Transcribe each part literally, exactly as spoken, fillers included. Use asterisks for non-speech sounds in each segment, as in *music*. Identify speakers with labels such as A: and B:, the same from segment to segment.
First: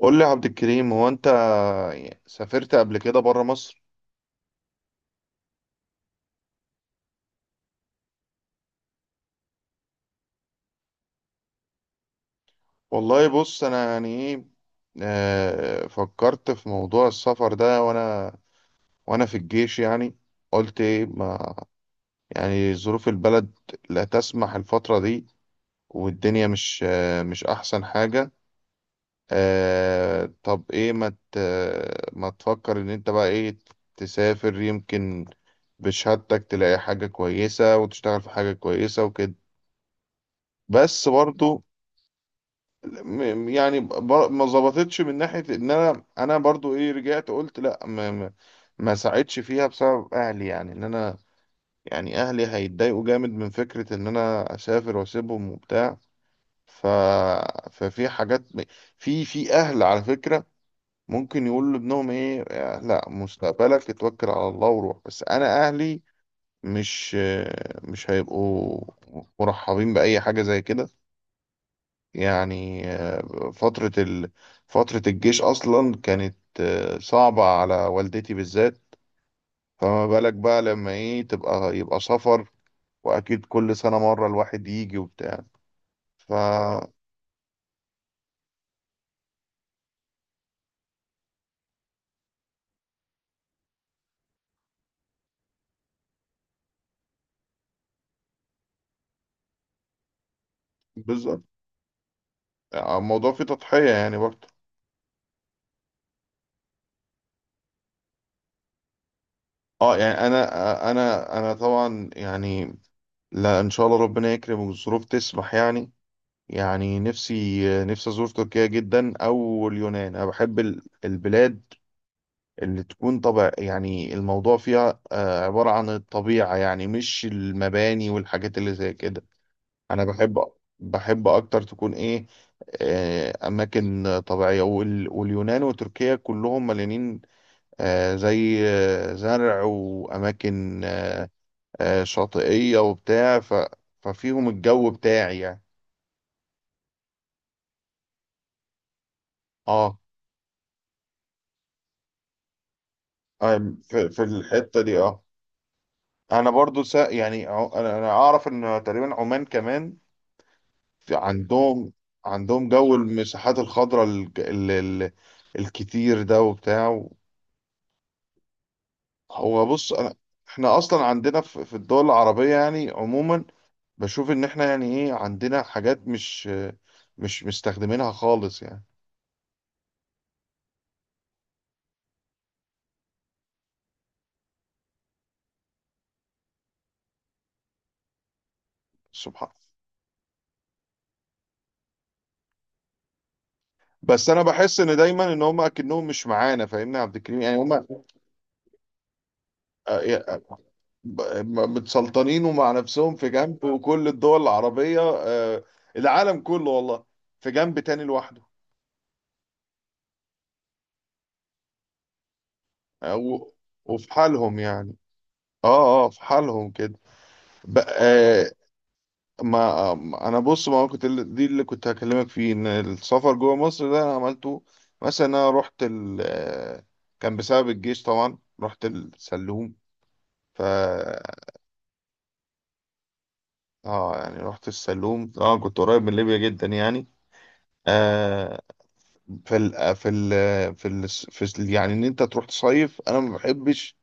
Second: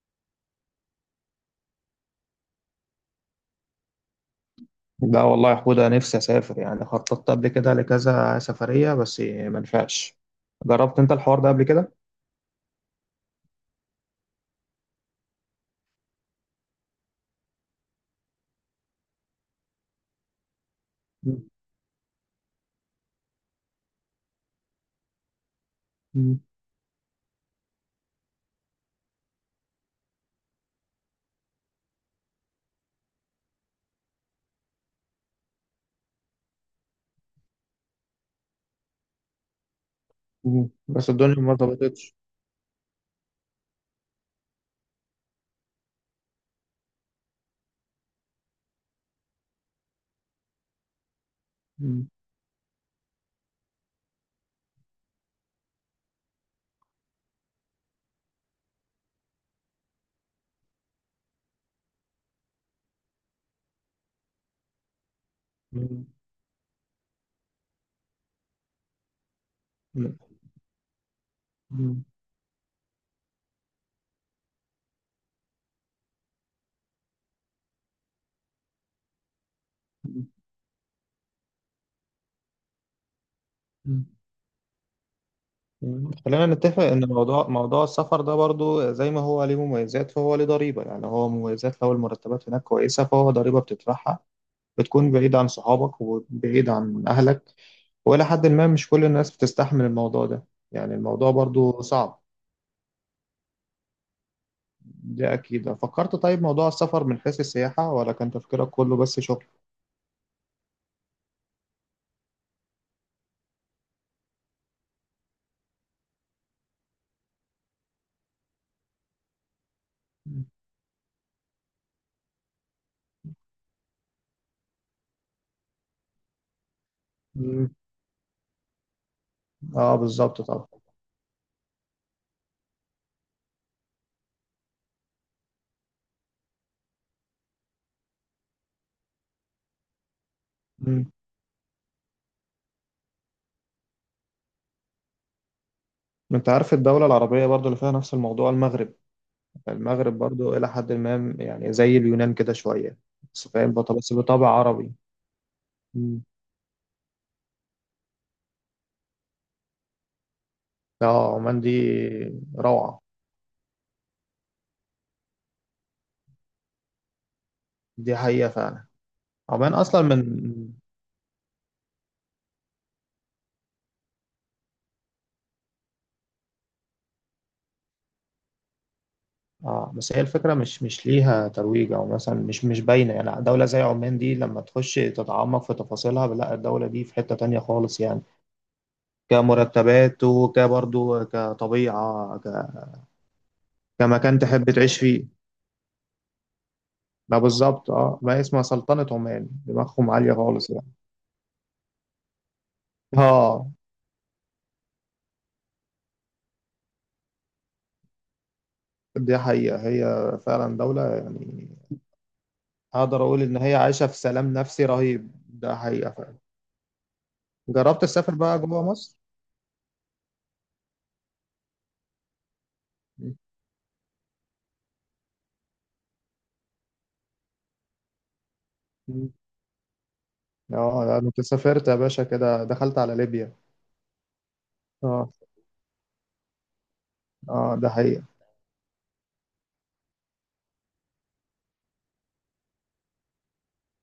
A: قول لي يا عبد الكريم، هو انت سافرت قبل كده بره مصر؟
B: لا والله يا حودة، نفسي أسافر، يعني خططت قبل كده لكذا سفرية بس ما نفعش. جربت أنت الحوار ده قبل كده؟
A: والله بص، انا يعني ايه. آه، فكرت في موضوع السفر ده، وانا وانا في الجيش، يعني قلت ايه.
B: مم.
A: ما يعني ظروف البلد لا تسمح الفترة دي،
B: مم.
A: والدنيا مش آه، مش احسن حاجة. آه، طب ايه، ما ت- ما تفكر ان انت بقى ايه، تسافر يمكن، بشهادتك تلاقي حاجة كويسة وتشتغل في حاجة كويسة وكده.
B: مم.
A: بس
B: بس الدنيا ما
A: برضو،
B: ظبطتش.
A: م- يعني ب- ما ظبطتش من ناحية ان انا، انا برضو ايه، رجعت قلت لا. ما ما ما ساعدش فيها بسبب اهلي، يعني ان انا،
B: مم.
A: يعني اهلي هيتضايقوا جامد من فكرة ان انا اسافر واسيبهم وبتاع. ف ففي حاجات، في في اهل على فكرة ممكن يقول لابنهم ايه: لا، مستقبلك اتوكل على الله وروح. بس انا اهلي
B: مم.
A: مش مش هيبقوا مرحبين
B: مم.
A: بأي حاجة زي كده.
B: مم.
A: يعني آه، فترة ال... فترة الجيش أصلا كانت آه، صعبة على والدتي بالذات، فما بالك بقى لما إيه تبقى يبقى سفر، وأكيد كل سنة
B: مم.
A: مرة الواحد يجي وبتاع.
B: مم.
A: ف
B: خلينا نتفق إن موضوع موضوع السفر ده برضو زي ما هو ليه مميزات، فهو ليه ضريبة، يعني هو مميزات لو المرتبات هناك كويسة فهو ضريبة بتدفعها، بتكون بعيد عن صحابك وبعيد عن أهلك، وإلى حد ما مش كل الناس بتستحمل الموضوع ده، يعني الموضوع
A: بالظبط.
B: برضو صعب.
A: يعني الموضوع فيه تضحية يعني برضه.
B: دي أكيد فكرت. طيب، موضوع السفر من حيث السياحة ولا كان تفكيرك كله بس شغل؟
A: اه يعني، أنا أنا أنا طبعا يعني، لا، إن شاء الله ربنا يكرم والظروف تسمح يعني. يعني نفسي نفسي أزور تركيا جدا، أو اليونان. أنا بحب ال- البلاد اللي تكون طبع، يعني الموضوع فيها آه، عبارة عن الطبيعة، يعني مش
B: مم.
A: المباني والحاجات اللي زي كده.
B: اه
A: أنا
B: بالظبط
A: بحب
B: طبعا.
A: بحب أكتر تكون إيه آه، أماكن طبيعية، وال- واليونان وتركيا كلهم مليانين آه، زي آه، زرع وأماكن
B: مم.
A: آه، آه، شاطئية وبتاع ف- ففيهم الجو بتاعي يعني.
B: انت عارف الدولة العربية برضو اللي فيها نفس الموضوع، المغرب.
A: اه
B: المغرب برضو إلى حد ما، يعني زي اليونان كده شوية، بس فاهم
A: آه،
B: بط-
A: في
B: بس
A: في
B: بطبع
A: الحتة
B: عربي.
A: دي، اه.
B: مم.
A: انا برضو، سا يعني عو- انا أنا اعرف ان تقريبا عمان كمان، في-
B: اه، عمان دي
A: عندهم عندهم جو
B: روعة.
A: المساحات الخضراء، ال- ال- ال- الكتير ده وبتاع.
B: دي حقيقة فعلا.
A: هو
B: عمان
A: بص،
B: أصلا
A: أنا
B: من...
A: احنا اصلا عندنا في في الدول العربية يعني عموما، بشوف ان احنا يعني ايه عندنا حاجات مش مش مستخدمينها خالص يعني.
B: اه بس هي الفكرة مش مش ليها ترويج او مثلا مش مش باينة، يعني دولة زي عمان دي لما تخش تتعمق في تفاصيلها، لا، الدولة دي في حتة تانية خالص يعني،
A: سبحان
B: كمرتبات وكبرضو كطبيعة ك...
A: بس
B: كمكان
A: انا
B: تحب
A: بحس ان
B: تعيش فيه.
A: دايما ان هم اكنهم مش معانا، فاهمني يا عبد
B: لا
A: الكريم، يعني هم
B: بالظبط،
A: آه،
B: اه، ما هي اسمها سلطنة عمان، دماغهم عالية
A: آه،
B: خالص يعني.
A: ب- متسلطنين ومع نفسهم في جنب،
B: اه.
A: وكل الدول العربية آه، العالم كله والله في جنب تاني لوحده.
B: دي حقيقة هي فعلا دولة، يعني
A: آه،
B: اقدر اقول
A: و-
B: ان هي
A: وفي
B: عايشة في سلام
A: حالهم
B: نفسي
A: يعني.
B: رهيب، ده
A: اه اه،
B: حقيقة
A: في
B: فعلا.
A: حالهم كده. ب-
B: جربت تسافر
A: آه
B: بقى جوه مصر؟
A: ما آه، ما- انا بص، ما كنت ال- دي اللي كنت هكلمك فيه، ان السفر جوه مصر ده انا عملته. مثلا انا رحت ال آه، كان بسبب الجيش طبعا، رحت السلوم. ف
B: اه لا، انا كنت سافرت يا باشا كده، دخلت على ليبيا.
A: اه يعني رحت السلوم
B: اه.
A: طبعا، كنت قريب من ليبيا جدا يعني.
B: اه، ده حقيقة.
A: آه في ال في ال في ال في ال- يعني ان انت تروح تصيف، انا ما بحبش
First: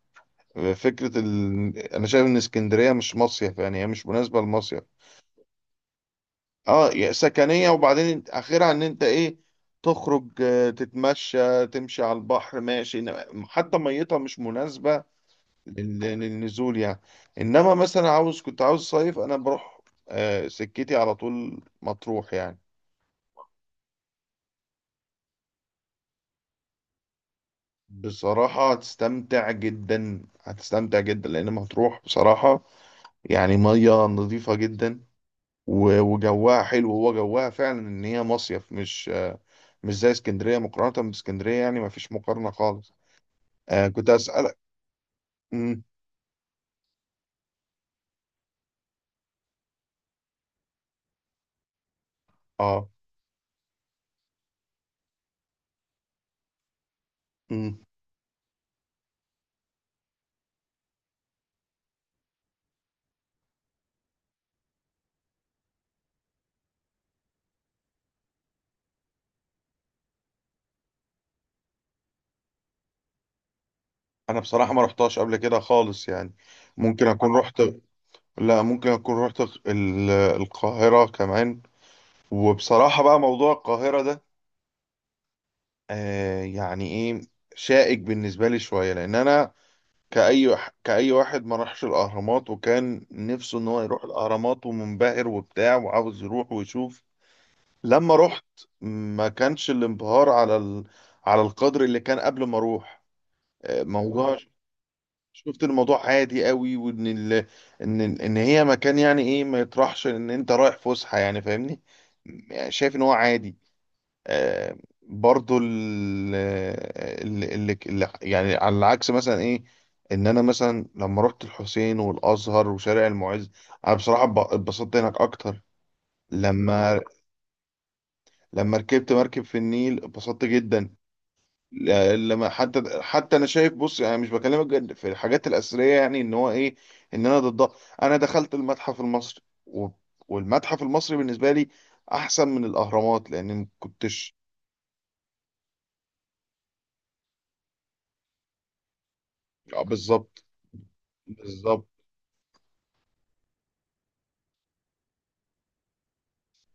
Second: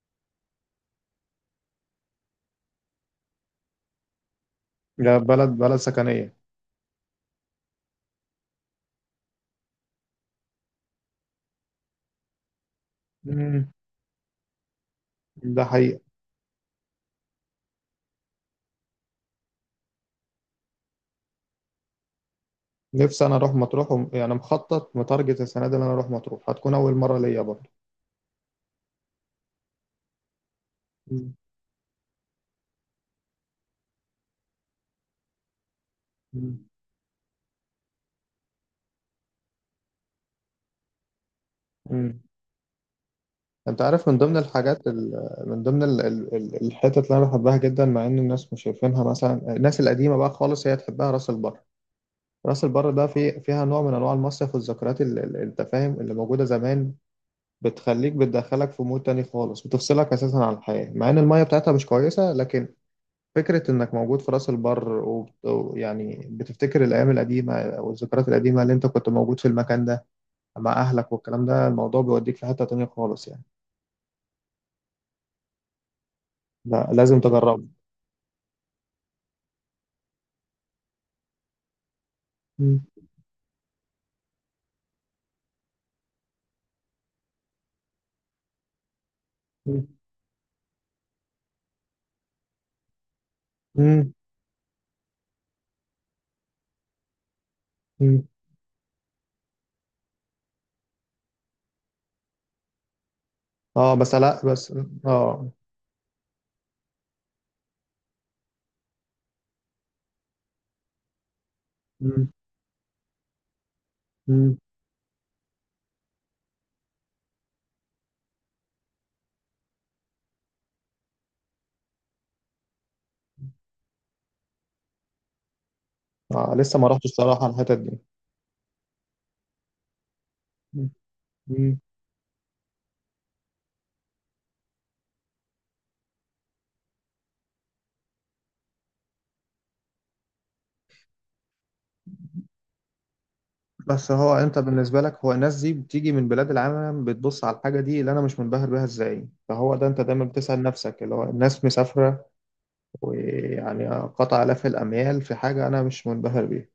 A: فكرة ال... أنا شايف إن اسكندرية مش مصيف، يعني هي مش مناسبة للمصيف.
B: ده بلد بلد سكنية.
A: اه يعني سكنية، وبعدين اخرها ان انت ايه، تخرج آه، تتمشى تمشي على البحر ماشي، إنما-
B: مم.
A: حتى ميتها مش مناسبة
B: ده حقيقة.
A: لل- للنزول يعني. انما مثلا، عاوز كنت عاوز صيف انا بروح آه، سكتي على طول مطروح يعني.
B: نفسي انا اروح مطروح وم- يعني مخطط متارجت السنة دي ان انا اروح مطروح، هتكون اول مرة ليا برضه.
A: بصراحة هتستمتع جدا، هتستمتع جدا،
B: مم.
A: لان مطروح بصراحة يعني مية نظيفة جدا، و-
B: مم.
A: وجوها حلو، هو جوها فعلا ان هي مصيف، مش مش زي اسكندرية، مقارنة باسكندرية يعني مفيش
B: امم
A: مقارنة خالص.
B: انت
A: آه كنت
B: عارف من ضمن
A: أسألك.
B: الحاجات ال... من
A: مم.
B: ضمن ال... ال... ال- الحتت اللي انا بحبها جدا، مع ان الناس مش شايفينها، مثلا الناس القديمه بقى خالص هي تحبها، راس البر. راس
A: اه.
B: البر ده في... فيها نوع من انواع المصيف والذكريات ال... ال- التفاهم اللي موجوده زمان،
A: مم.
B: بتخليك، بتدخلك في مود تاني خالص، بتفصلك اساسا عن الحياه، مع ان الميه بتاعتها مش كويسه. لكن فكره انك موجود في راس البر وبت- ويعني بتفتكر الايام القديمه والذكريات القديمه اللي انت كنت موجود في المكان ده مع اهلك والكلام ده، الموضوع بيوديك في حته تانيه خالص يعني.
A: انا بصراحة ما رحتهاش قبل كده خالص يعني.
B: لا
A: ممكن
B: لازم
A: اكون
B: تجربه.
A: رحت لا، ممكن اكون رحت ال- القاهرة كمان.
B: مم.
A: وبصراحة بقى موضوع القاهرة ده، آه يعني ايه، شائك بالنسبة لي شوية لان انا،
B: مم.
A: كأي كأي واحد ما راحش الاهرامات، وكان نفسه ان هو يروح
B: مم.
A: الاهرامات ومنبهر وبتاع وعاوز يروح ويشوف. لما
B: مم.
A: رحت ما كانش الانبهار على ال... على القدر اللي كان قبل ما اروح. آه،
B: اه بس
A: موضوع
B: لا، بس اه.
A: شفت الموضوع عادي قوي، وان ال... ان ان هي مكان يعني ايه، ما يطرحش ان انت رايح فسحه يعني، فاهمني.
B: مم.
A: يعني شايف ان هو عادي.
B: مم.
A: آه برضو ال... ال... ال... ال... يعني على العكس مثلا ايه، ان انا مثلا لما رحت الحسين والازهر وشارع المعز، انا بصراحه ب- اتبسطت هناك اكتر.
B: اه لسه ما
A: لما
B: رحتش الصراحه الحتت دي.
A: لما ركبت مركب في النيل اتبسطت
B: مم.
A: جدا.
B: مم.
A: لا- لما حتى حتى انا شايف بص، يعني مش بكلمك جد في الحاجات الاثريه، يعني ان هو ايه، ان انا ضدها. انا دخلت المتحف المصري، و- والمتحف المصري بالنسبه لي احسن من الاهرامات، لان ما
B: بس
A: كنتش.
B: هو انت بالنسبه لك، هو الناس دي بتيجي من بلاد العالم بتبص على الحاجه دي اللي انا مش منبهر بيها ازاي، فهو
A: آه،
B: ده انت دايما
A: بالظبط،
B: بتسال نفسك، اللي هو الناس
A: بالظبط.
B: مسافره ويعني قطع الاف الاميال في حاجه انا مش منبهر بيها.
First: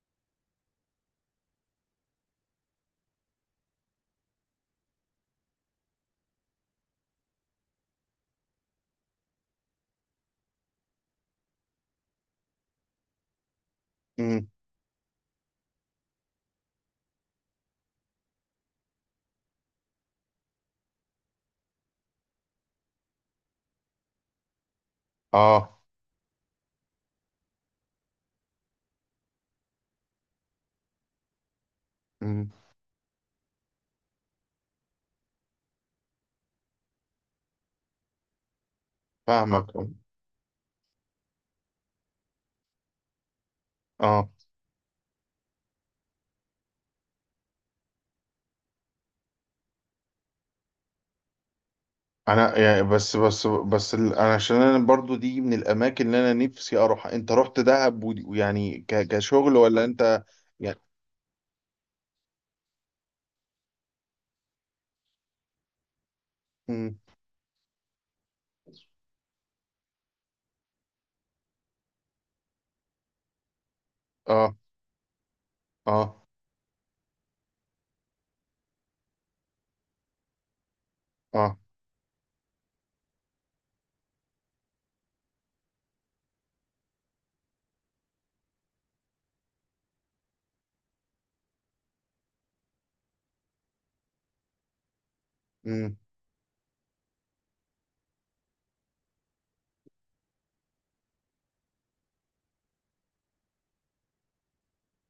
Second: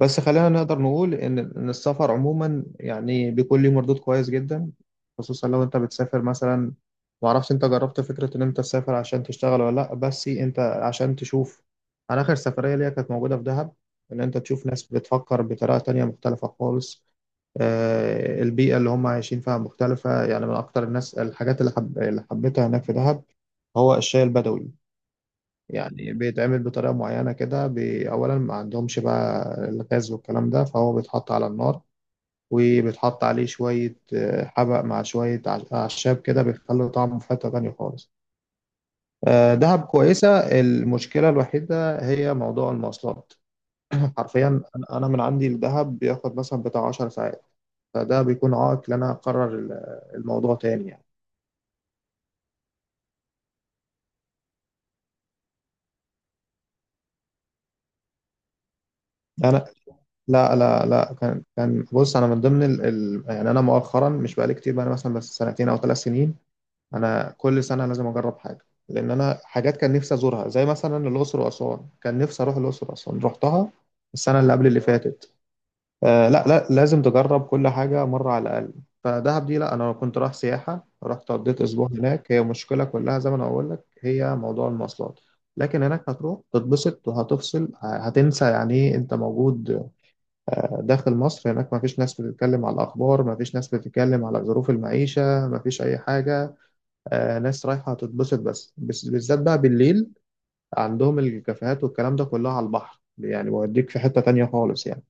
B: بس خلينا نقدر نقول إن إن السفر عموما يعني بيكون ليه مردود كويس جدا، خصوصا لو أنت بتسافر مثلا، معرفش أنت جربت فكرة إن أنت تسافر عشان تشتغل ولا لأ، بس أنت عشان تشوف. أنا آخر سفرية ليا كانت موجودة في دهب. إن أنت
A: امم.
B: تشوف ناس بتفكر بطريقة تانية مختلفة خالص. آه، البيئة اللي هم عايشين فيها مختلفة، يعني من أكتر الناس الحاجات اللي، حب... اللي حبيتها هناك في دهب هو الشاي البدوي.
A: اه.
B: يعني بيتعمل بطريقة معينة كده، بي- أولا ما عندهمش بقى الغاز والكلام ده، فهو بيتحط على النار،
A: امم. آه.
B: وبيتحط عليه شوية آه، حبق مع شوية أع- أعشاب كده، بيخلي طعمه في حتة تانية خالص. آه،
A: فاهمك.
B: دهب كويسة. المشكلة الوحيدة هي موضوع المواصلات. *laughs*
A: اه.
B: حرفيا، أنا أنا من عندي لدهب بياخد مثلا بتاع 10 ساعات، فده بيكون عائق إن أنا أقرر ال- الموضوع تاني يعني.
A: انا يعني، بس بس بس ال- انا عشان انا برضو دي من الاماكن اللي انا نفسي اروح. انت رحت دهب ودي- ويعني ك- كشغل
B: انا،
A: ولا انت؟
B: لا
A: يعني.
B: لا لا كان كان بص، انا من ضمن ال... ال... يعني انا مؤخرا مش بقالي كتير بقى، انا مثلا بس سنتين او ثلاث سنين.
A: امم.
B: انا كل سنه لازم اجرب حاجه، لان انا حاجات كان نفسي ازورها زي مثلا الاقصر واسوان، كان نفسي اروح الاقصر واسوان، رحتها السنه اللي
A: اه
B: قبل اللي فاتت.
A: اه
B: آه لا، لا، لازم تجرب كل حاجه مره على الاقل. فدهب دي لا، انا كنت رايح سياحه، رحت قضيت اسبوع هناك، هي مشكله كلها زي ما انا بقول لك، هي موضوع المواصلات. لكن هناك هتروح تتبسط وهتفصل، هتنسى يعني ايه انت موجود داخل مصر، هناك ما فيش ناس بتتكلم على الأخبار، ما فيش ناس بتتكلم على ظروف المعيشة، ما فيش
A: اه.
B: أي حاجة. آه ناس رايحة تتبسط بس، بس- بالذات بقى بالليل عندهم الكافيهات والكلام ده كله على البحر، يعني بيوديك في حتة تانية خالص يعني.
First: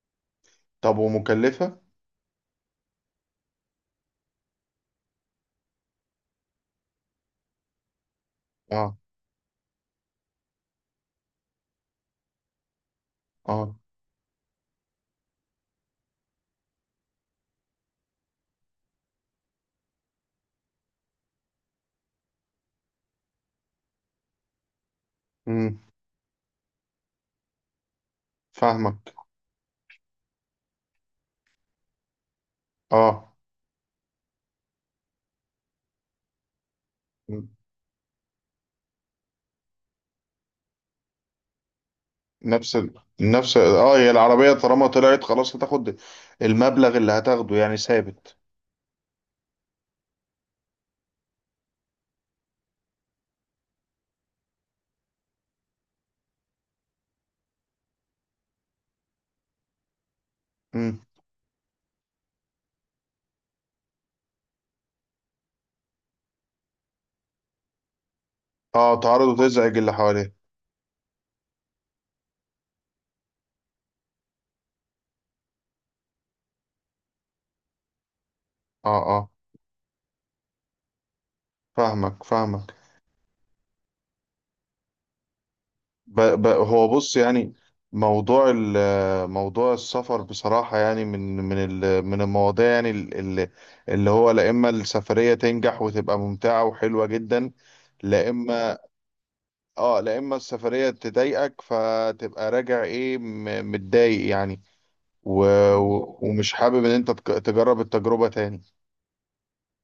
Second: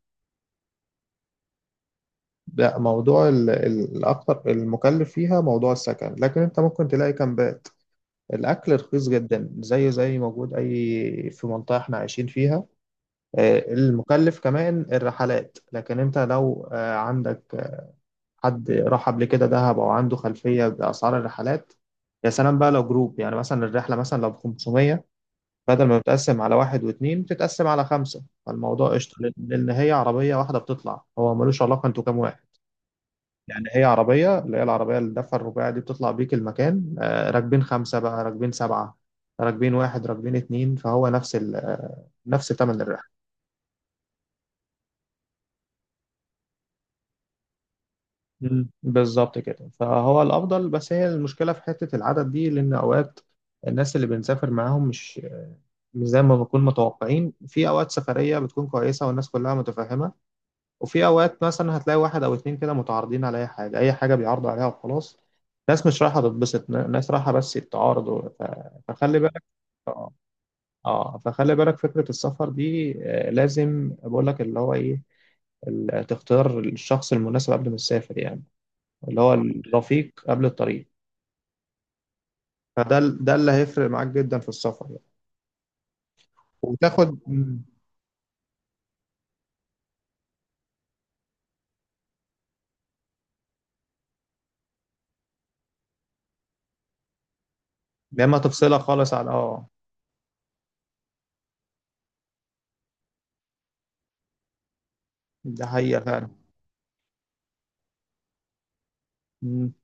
A: طب ومكلفة؟
B: ده موضوع ال- ال- الأكتر المكلف فيها موضوع السكن، لكن أنت ممكن تلاقي كامبات. الأكل
A: اه.
B: رخيص جدا زيه زي موجود أي في منطقة إحنا عايشين فيها. آه،
A: اه.
B: المكلف كمان الرحلات، لكن انت لو آه، عندك حد راح قبل كده دهب او عنده خلفيه باسعار الرحلات. يا سلام بقى لو جروب، يعني مثلا الرحله مثلا لو ب خمسمية،
A: امم.
B: بدل ما بتقسم على واحد واثنين بتتقسم على خمسه، فالموضوع
A: فاهمك.
B: قشطه لان لأن هي عربيه واحده بتطلع، هو ملوش علاقه انتوا كام واحد.
A: اه.
B: يعني هي عربيه، اللي هي العربيه اللي الدفع الرباعي دي، بتطلع بيك المكان آه،
A: مم.
B: راكبين خمسه بقى، راكبين سبعه، راكبين واحد، راكبين اتنين، فهو نفس ال آه، نفس
A: نفس
B: ثمن
A: ال...
B: الرحله.
A: نفس اه هي العربية طالما طلعت خلاص هتاخد المبلغ اللي هتاخده، يعني ثابت.
B: مم. بالظبط كده فهو الافضل، بس هي المشكله في حته العدد دي، لان اوقات الناس اللي بنسافر معاهم مش مش زي ما بنكون متوقعين. في اوقات سفريه بتكون كويسه والناس كلها متفاهمه،
A: امم.
B: وفي اوقات مثلا هتلاقي واحد او اتنين كده متعارضين على اي حاجه، اي حاجه بيعرضوا عليها وخلاص. ناس مش رايحه تتبسط، ن- ناس رايحه بس تعارضوا ف...
A: اه،
B: فخلي
A: تعرض
B: بالك.
A: وتزعج اللي
B: اه.
A: حواليه.
B: آه، فخلي بالك، فكره السفر دي آه، لازم بقول لك اللي هو ايه، ال- تختار الشخص المناسب قبل ما تسافر يعني.
A: اه.
B: اللي
A: اه،
B: هو الرفيق قبل الطريق،
A: فاهمك، فاهمك.
B: فده ال- ده اللي هيفرق معاك جدا في السفر يعني.
A: ب... ب... هو بص
B: وتاخد.
A: يعني،
B: مم.
A: موضوع ال... موضوع السفر بصراحة، يعني من من ال... من المواضيع يعني، اللي, اللي هو، لا اما السفرية تنجح وتبقى ممتعة وحلوة جدا،
B: يا
A: لا
B: اما
A: اما
B: تفصلها خالص عن اه.
A: اه لا اما السفرية تضايقك، فتبقى راجع ايه م- متضايق يعني. و...
B: ده
A: و-
B: حقيقة
A: ومش حابب ان انت تك- تجرب التجربة تاني.
B: فعلا.